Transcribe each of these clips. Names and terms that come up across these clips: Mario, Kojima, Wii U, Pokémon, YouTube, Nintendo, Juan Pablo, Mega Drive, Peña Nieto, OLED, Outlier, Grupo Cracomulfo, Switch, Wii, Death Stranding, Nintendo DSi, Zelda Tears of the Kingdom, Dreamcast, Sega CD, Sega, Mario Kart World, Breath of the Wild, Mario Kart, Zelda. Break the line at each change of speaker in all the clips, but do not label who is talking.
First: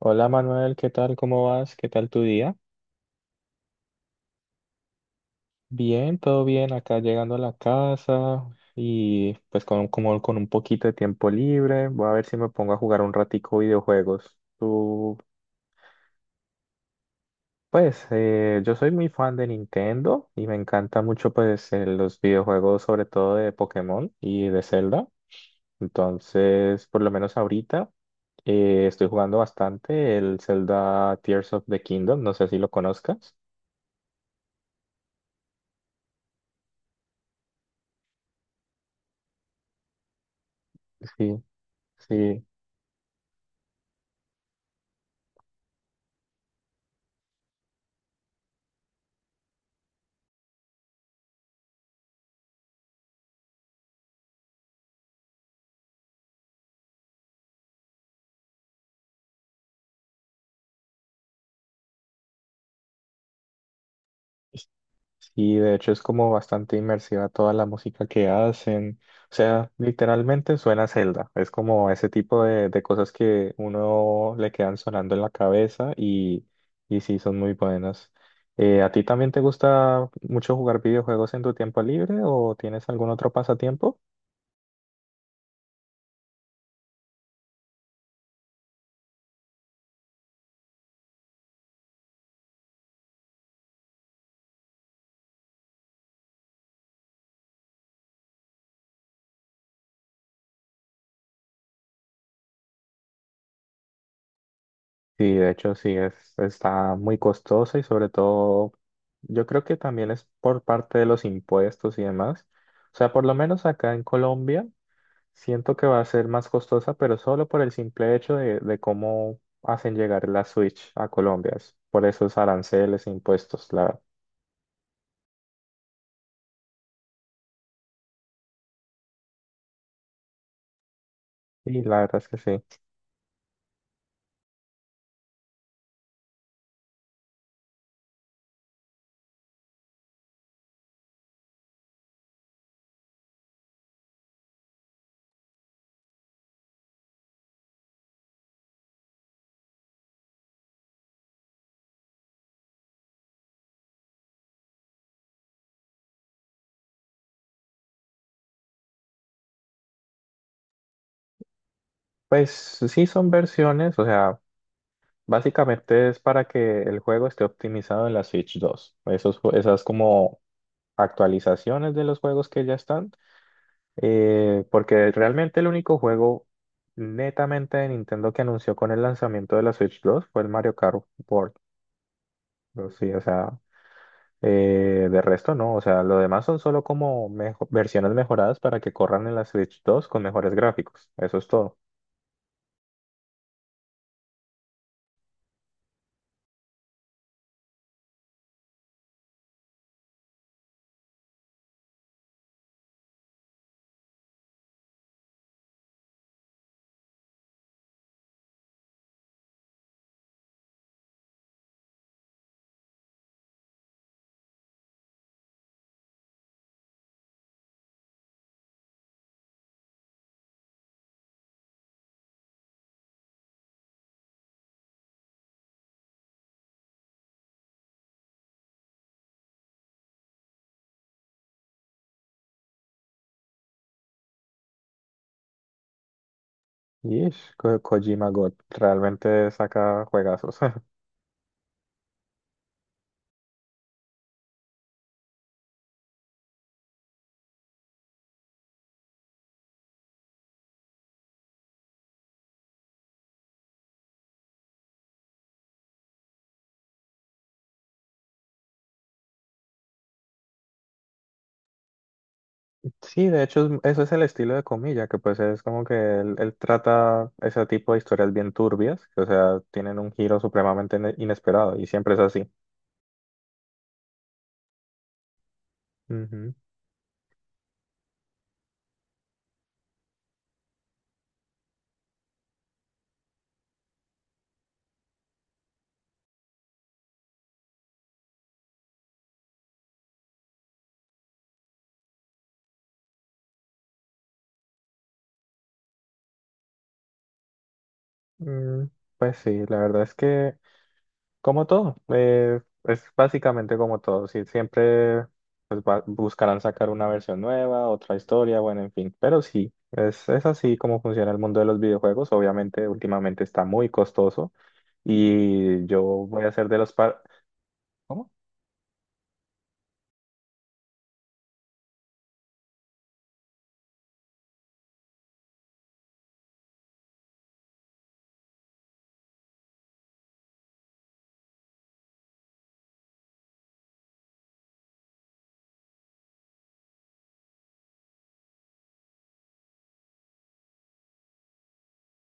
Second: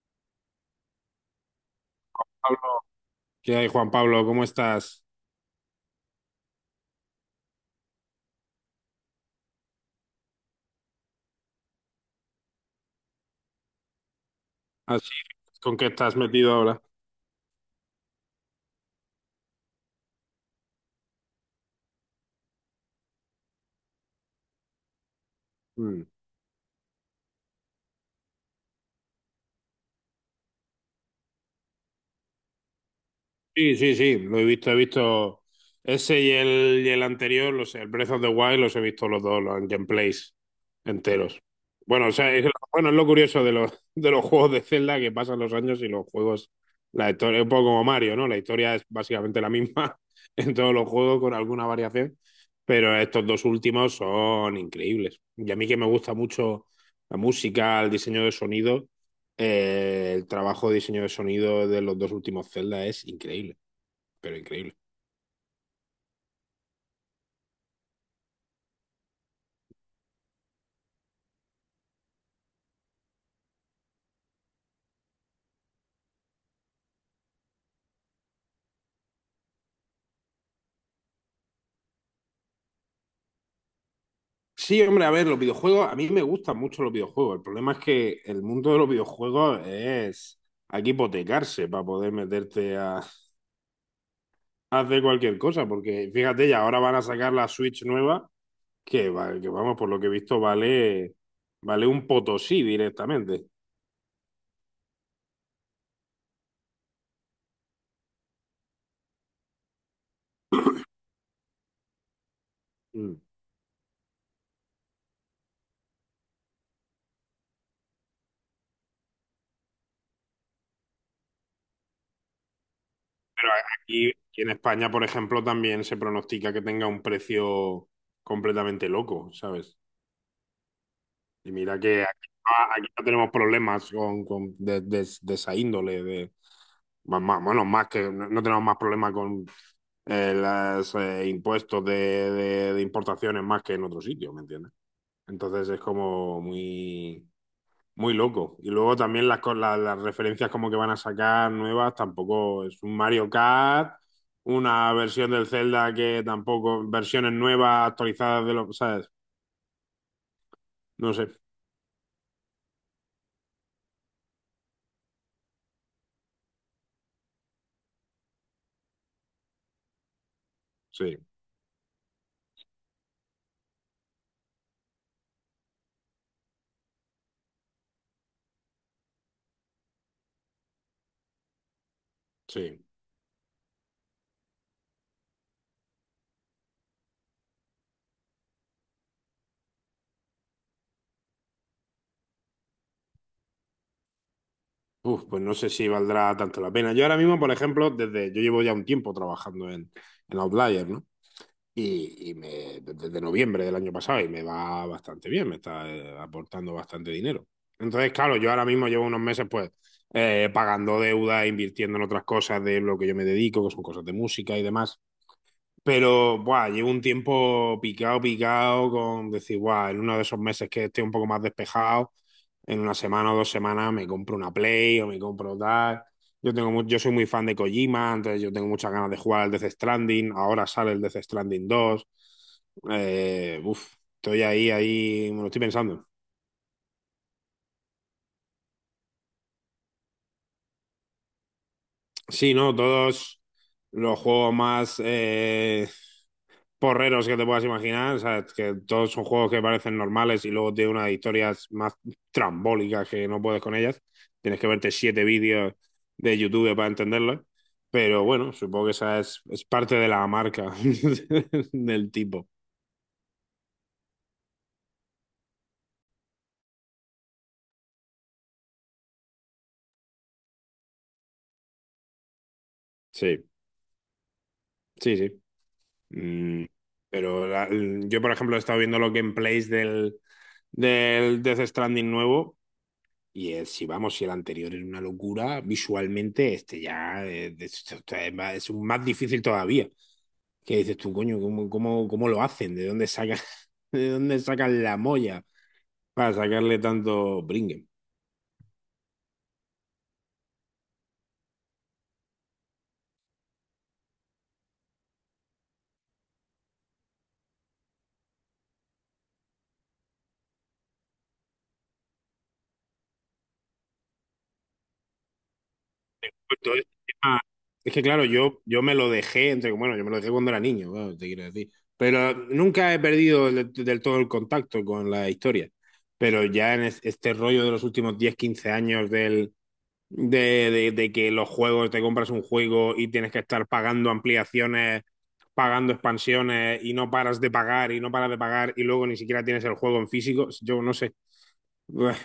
Hola Manuel, ¿qué tal? ¿Cómo vas? ¿Qué tal tu día?
Pablo. ¿Qué hay, Juan Pablo? ¿Cómo estás?
Bien, todo bien, acá llegando a la casa y pues con, como con un poquito de tiempo libre, voy a ver si me pongo a jugar un ratico videojuegos.
Así,
Tú,
¿con qué estás metido ahora?
pues yo soy muy fan de Nintendo y me encanta mucho pues los videojuegos sobre todo de Pokémon y de Zelda.
Mm.
Entonces, por lo menos ahorita estoy jugando bastante el Zelda Tears of the Kingdom, no sé si lo conozcas.
Sí, sí, sí, lo he visto ese y el anterior, los, el Breath of the Wild, los he visto los dos, los gameplays enteros.
Sí,
Bueno, o sea,
sí.
es, bueno, es lo curioso de los juegos de Zelda, que pasan los años y los juegos, la historia, es un poco como Mario, ¿no? La historia es básicamente la misma en todos los juegos con alguna variación. Pero estos dos últimos son increíbles. Y a mí, que me gusta mucho la música, el diseño de sonido, el trabajo de diseño de sonido de los dos últimos Zelda es increíble, pero increíble.
Sí, de hecho es como bastante inmersiva toda la música que hacen. O sea, literalmente suena a Zelda. Es como ese tipo de cosas que uno le quedan sonando en la cabeza y sí, son muy buenas. ¿A ti también te gusta mucho jugar videojuegos en tu tiempo libre o tienes algún otro pasatiempo?
Sí, hombre, a ver, los videojuegos, a mí me gustan mucho los videojuegos. El problema es que el mundo de los videojuegos es... Hay que hipotecarse para poder meterte a hacer cualquier cosa, porque fíjate, ya ahora van a sacar la Switch nueva, que, que vamos, por lo que he visto, vale, vale un potosí directamente.
Sí, de hecho sí, es, está muy costosa y sobre todo yo creo que también es por parte de los impuestos y demás. O sea,
Mm.
por lo menos acá en Colombia. Siento que va a ser más costosa, pero solo por el simple hecho de cómo hacen llegar la Switch a Colombia, es por esos aranceles e
Pero
impuestos. La,
aquí, aquí en España, por ejemplo, también se pronostica que tenga un precio completamente loco, ¿sabes? Y mira
y la
que
verdad es
aquí,
que
no,
sí.
aquí no tenemos problemas con, de, de esa índole, de, más, bueno, más que no, no tenemos más problemas con los impuestos de, de importaciones, más que en otros sitios, ¿me entiendes? Entonces es como muy... Muy loco. Y luego también las, las referencias como que van a sacar nuevas, tampoco es un Mario Kart, una versión del Zelda, que tampoco, versiones nuevas actualizadas de los, ¿sabes? No sé.
Pues sí son versiones, o sea, básicamente es para que el juego esté optimizado en la Switch dos. Esos, esas como
Sí,
actualizaciones de los juegos que ya están, porque realmente el único juego netamente de Nintendo que anunció con el lanzamiento de la Switch dos fue el Mario Kart World.
sí.
Pero sí, o sea. De resto, no, o sea, lo demás son solo como versiones mejoradas para que corran en la Switch dos con mejores gráficos. Eso es todo.
Uf, pues no sé si valdrá tanto la pena. Yo ahora mismo, por ejemplo, desde, yo llevo ya un tiempo trabajando en Outlier, ¿no?, y me, desde noviembre del año pasado, y me va bastante bien, me está aportando bastante dinero. Entonces, claro, yo ahora mismo llevo unos meses, pues pagando deuda, invirtiendo en otras cosas de lo que yo me dedico, que son cosas de música y demás. Pero, buah, llevo un tiempo picado, picado, con decir, buah, en uno de esos meses que esté un poco más despejado, en una semana o dos semanas me compro una Play o me compro tal. Yo tengo, yo soy muy fan de Kojima, entonces yo tengo muchas ganas de jugar al Death Stranding. Ahora sale el Death Stranding dos. Uf, estoy ahí, ahí, me lo estoy pensando.
Y Kojima God realmente saca juegazos.
Sí, ¿no? Todos los juegos más, porreros que te puedas imaginar, ¿sabes? Que todos son juegos que parecen normales y luego tiene unas historias más trambólicas que no puedes con ellas. Tienes que verte siete vídeos de YouTube para entenderlo. Pero bueno, supongo que esa es parte de la marca del tipo.
Sí, de hecho, eso es el estilo de Comilla, que pues es como que él trata ese tipo de historias bien turbias, que, o sea, tienen un giro supremamente inesperado y siempre es así.
Sí, sí, sí.
Ujú.
Mm, pero la- yo, por ejemplo, he estado viendo los gameplays del, del Death Stranding nuevo. Y el, si vamos, si el anterior era una locura, visualmente este ya es, es un más difícil todavía. Que dices tú, coño, ¿cómo, cómo, cómo lo hacen? ¿De dónde sacan, de dónde sacan la molla para sacarle tanto bringen?
Mm, pues sí, la verdad es que como todo, es básicamente como todo. Sí, siempre pues, buscarán sacar una versión nueva, otra historia, bueno, en fin. Pero sí, es así como funciona el mundo de los videojuegos. Obviamente, últimamente está muy costoso y yo voy a
Pues
ser
todo
de
este
los par...
es que claro,
¿Cómo?
yo me lo dejé, entre, bueno, yo me lo dejé cuando era niño, claro, te quiero decir. Pero nunca he perdido del, del todo el contacto con la historia. Pero ya en este rollo de los últimos 10 15 años del, de, de que los juegos, te compras un juego y tienes que estar pagando ampliaciones, pagando expansiones, y no paras de pagar y no paras de pagar, y luego ni siquiera tienes el juego en físico. Yo no sé. Buah.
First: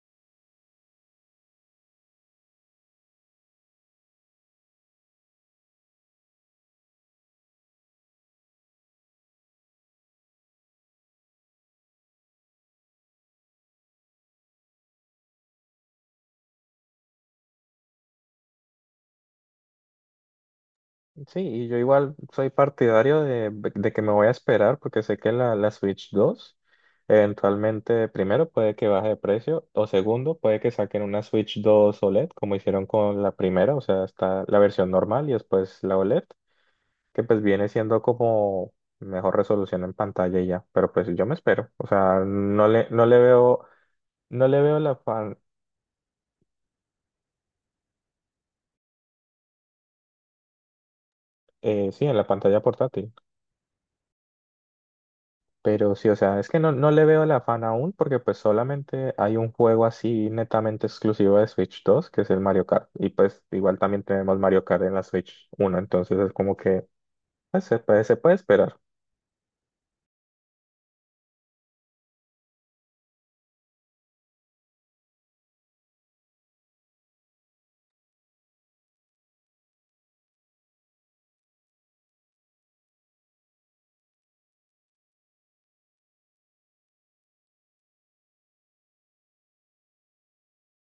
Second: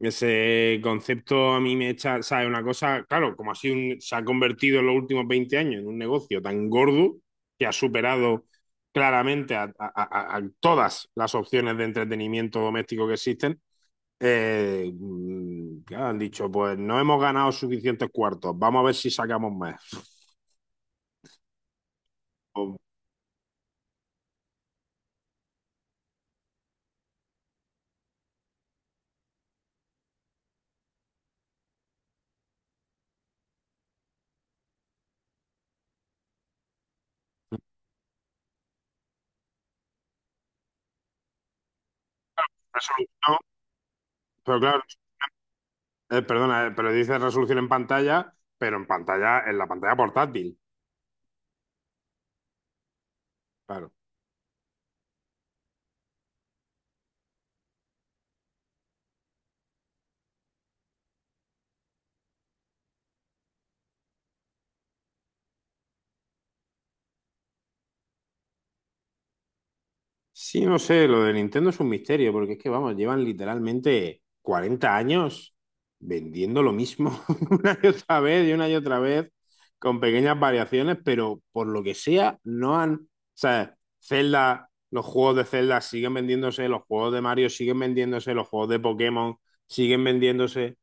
Ese concepto a mí me echa, ¿sabes? Una cosa, claro, como así se ha convertido en los últimos 20 años en un negocio tan gordo que ha superado claramente a, a todas las opciones de entretenimiento doméstico que existen. ¿Qué han dicho? Pues no hemos ganado suficientes cuartos. Vamos a ver si sacamos más.
Sí, y yo igual soy
O
partidario de que me voy a esperar porque sé que la Switch 2 eventualmente, primero, puede que baje de precio o segundo, puede que saquen una Switch 2 OLED como hicieron con la primera, o sea, está la versión normal y después la OLED, que pues viene siendo como mejor resolución en pantalla y ya, pero pues yo me espero, o sea, no le
resolución,
veo, no
pero
le veo
claro,
la pan,
perdona, pero dice resolución en pantalla, pero en pantalla, en la pantalla portátil.
sí, en la pantalla portátil.
Claro.
Pero sí, o sea, es que no, no le veo el afán aún porque pues solamente hay un juego así netamente exclusivo de Switch dos que es el Mario Kart. Y pues igual también tenemos Mario Kart en la Switch uno, entonces es como que pues, se puede esperar.
Sí, no sé, lo de Nintendo es un misterio, porque es que, vamos, llevan literalmente 40 años vendiendo lo mismo una y otra vez y una y otra vez, con pequeñas variaciones, pero por lo que sea, no han... O sea, Zelda, los juegos de Zelda siguen vendiéndose, los juegos de Mario siguen vendiéndose, los juegos de Pokémon siguen vendiéndose,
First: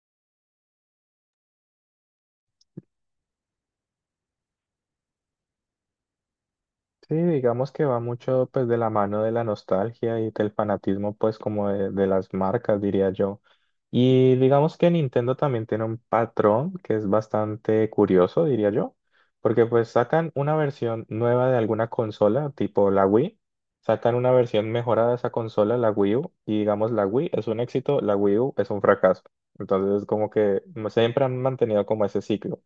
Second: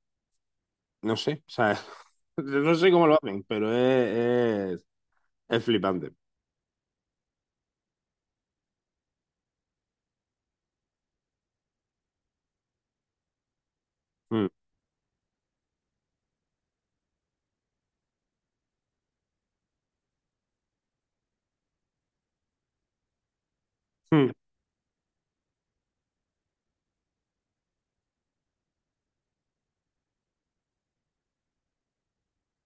no sé, o sea, no sé cómo lo hacen, pero es flipante.
Sí, digamos que va mucho pues de la mano de la nostalgia y del fanatismo pues como de las marcas, diría yo. Y digamos que Nintendo también tiene un patrón que es bastante curioso, diría yo, porque pues sacan una versión nueva de alguna consola, tipo la Wii, sacan una
Mm.
versión mejorada de esa consola, la Wii U, y digamos la Wii es un éxito, la Wii U es un fracaso. Entonces como que siempre han mantenido como ese ciclo.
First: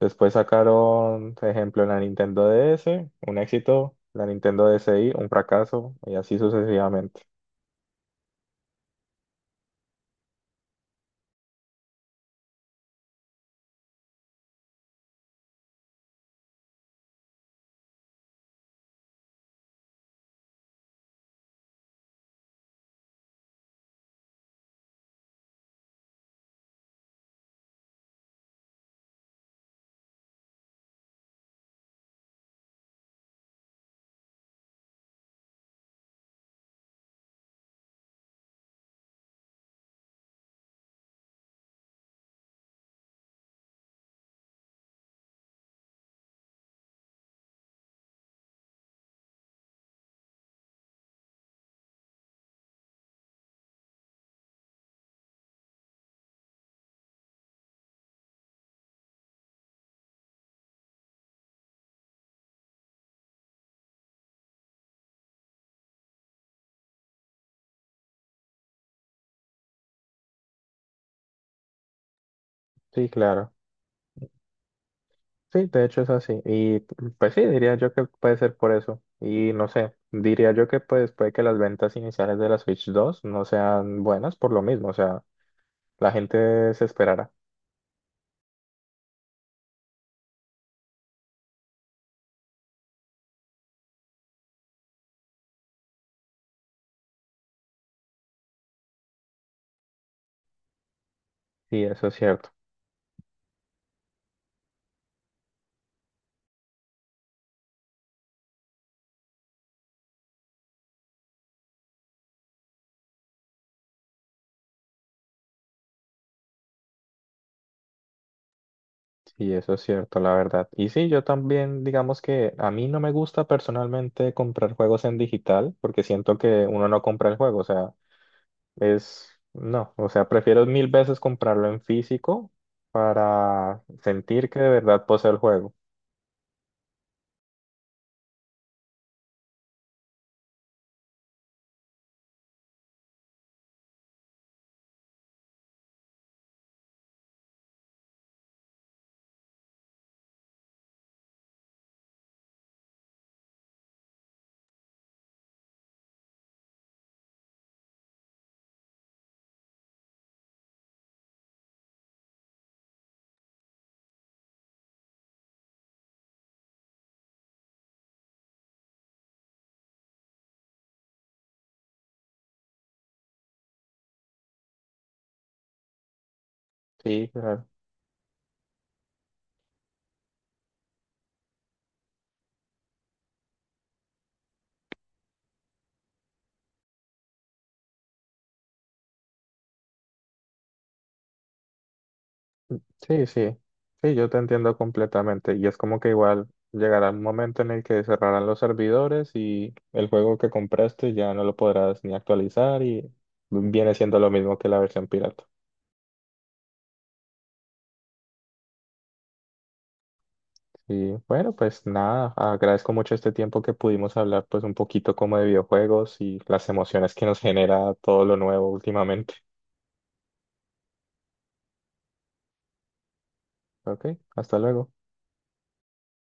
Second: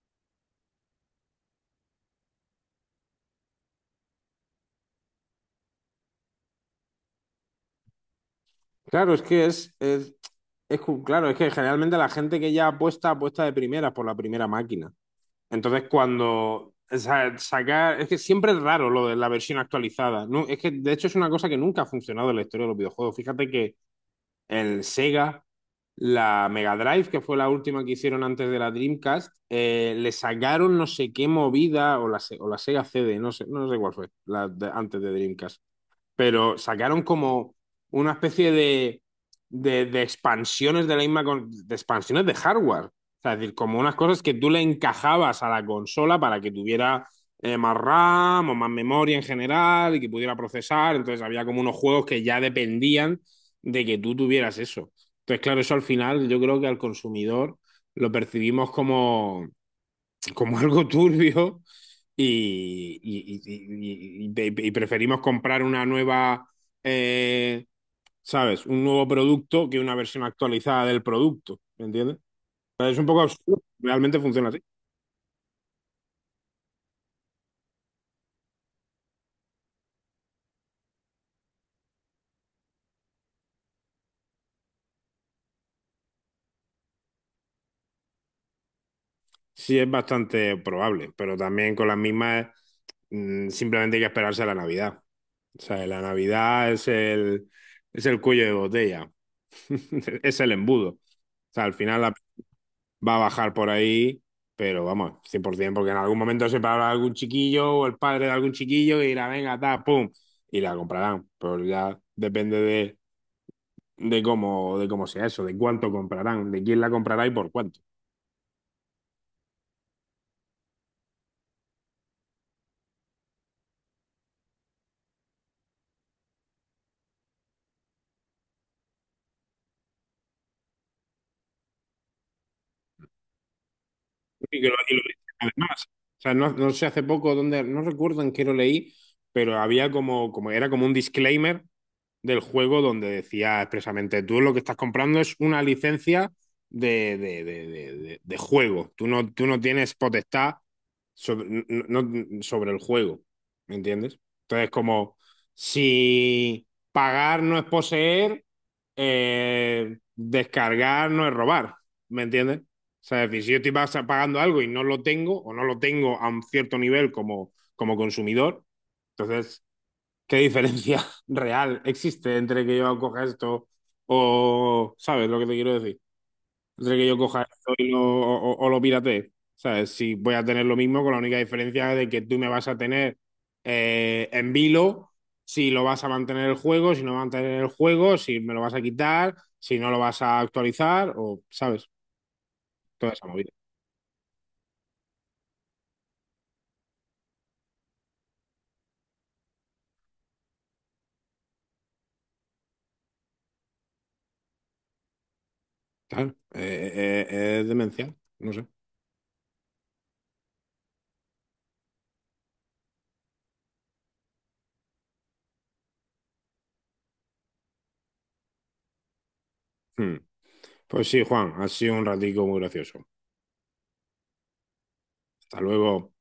Después sacaron, por ejemplo, la Nintendo DS, un éxito, la Nintendo DSi, un fracaso, y así sucesivamente.
Claro, es que es, claro, es que generalmente la gente que ya apuesta, apuesta de primeras por la primera máquina. Entonces, cuando o sea, sacar, es que siempre es raro lo de la versión actualizada. No, es que de hecho es una cosa que nunca ha funcionado en la historia de los videojuegos. Fíjate que el Sega, la Mega Drive, que fue la última que hicieron antes de la Dreamcast, le sacaron no sé qué movida, o la, o la Sega CD, no sé, no sé cuál fue, antes de Dreamcast, pero sacaron como una especie de expansiones de la misma, de expansiones de hardware. O sea, es decir, como unas cosas que tú le encajabas a la consola para que tuviera más RAM o más memoria en general y que pudiera procesar. Entonces había como unos juegos que ya dependían de que tú tuvieras eso. Entonces, claro, eso al final yo creo que al consumidor lo percibimos como, como algo turbio, y, y preferimos comprar una nueva, eh, ¿sabes? Un nuevo producto que una versión actualizada del producto, ¿me entiendes? Pero es un
Sí,
poco
claro.
absurdo, realmente funciona así.
Sí, de hecho es así. Y pues sí, diría yo que puede ser por eso. Y no sé, diría yo que pues puede que las ventas iniciales de la Switch dos no sean buenas por lo mismo. O sea, la gente se esperará.
Sí, es bastante probable, pero también con las mismas, mm, simplemente hay que esperarse a la Navidad. O sea, la Navidad es el cuello de botella, es el embudo. O sea, al
Sí,
final
eso
la
es cierto.
va a bajar por ahí, pero vamos, 100%, porque en algún momento se parará algún chiquillo o el padre de algún chiquillo y dirá, venga, ta, pum, y la comprarán. Pero ya depende de cómo sea eso, de cuánto comprarán, de quién la comprará y por cuánto.
Sí, eso es cierto, la verdad. Y sí, yo también, digamos que a mí no me gusta personalmente comprar juegos en digital porque siento que uno no compra el juego. O sea, es, no, o sea, prefiero mil veces comprarlo en físico para sentir que
Y
de
que
verdad poseo el juego.
además, o sea, no, no sé hace poco dónde, no recuerdo en qué lo leí, pero había como, como, era como un disclaimer del juego donde decía expresamente, tú lo que estás comprando es una licencia de, de de juego, tú no tienes potestad sobre, sobre el juego, ¿me entiendes? Entonces, como si pagar no es poseer, descargar no es robar, ¿me entiendes? O sea, es decir, si yo estoy pagando algo y no lo tengo, o no lo tengo a un cierto nivel como, como consumidor, entonces ¿qué diferencia real existe entre que yo coja esto o, ¿sabes lo que te quiero decir? Entre que yo
Sí,
coja
claro.
esto y lo, o, o lo piratee. ¿Sabes? Si voy a tener lo mismo, con la única diferencia de que tú me vas a tener en vilo, si lo vas a mantener el juego, si no vas a mantener el juego, si me lo vas a quitar, si no lo vas a actualizar, o, ¿sabes? Toda
Sí,
esa movida.
sí, yo te entiendo completamente. Y es como que igual llegará un momento en el que cerrarán los servidores y el juego que compraste ya no lo podrás ni actualizar y viene siendo lo mismo que la versión pirata.
Claro, es demencial, no sé.
Y bueno, pues nada, agradezco mucho este tiempo que pudimos hablar pues un poquito como de videojuegos y las emociones que nos genera todo lo nuevo últimamente.
Hmm. Pues sí, Juan, ha sido un ratico muy gracioso.
Ok, hasta luego.
Hasta luego.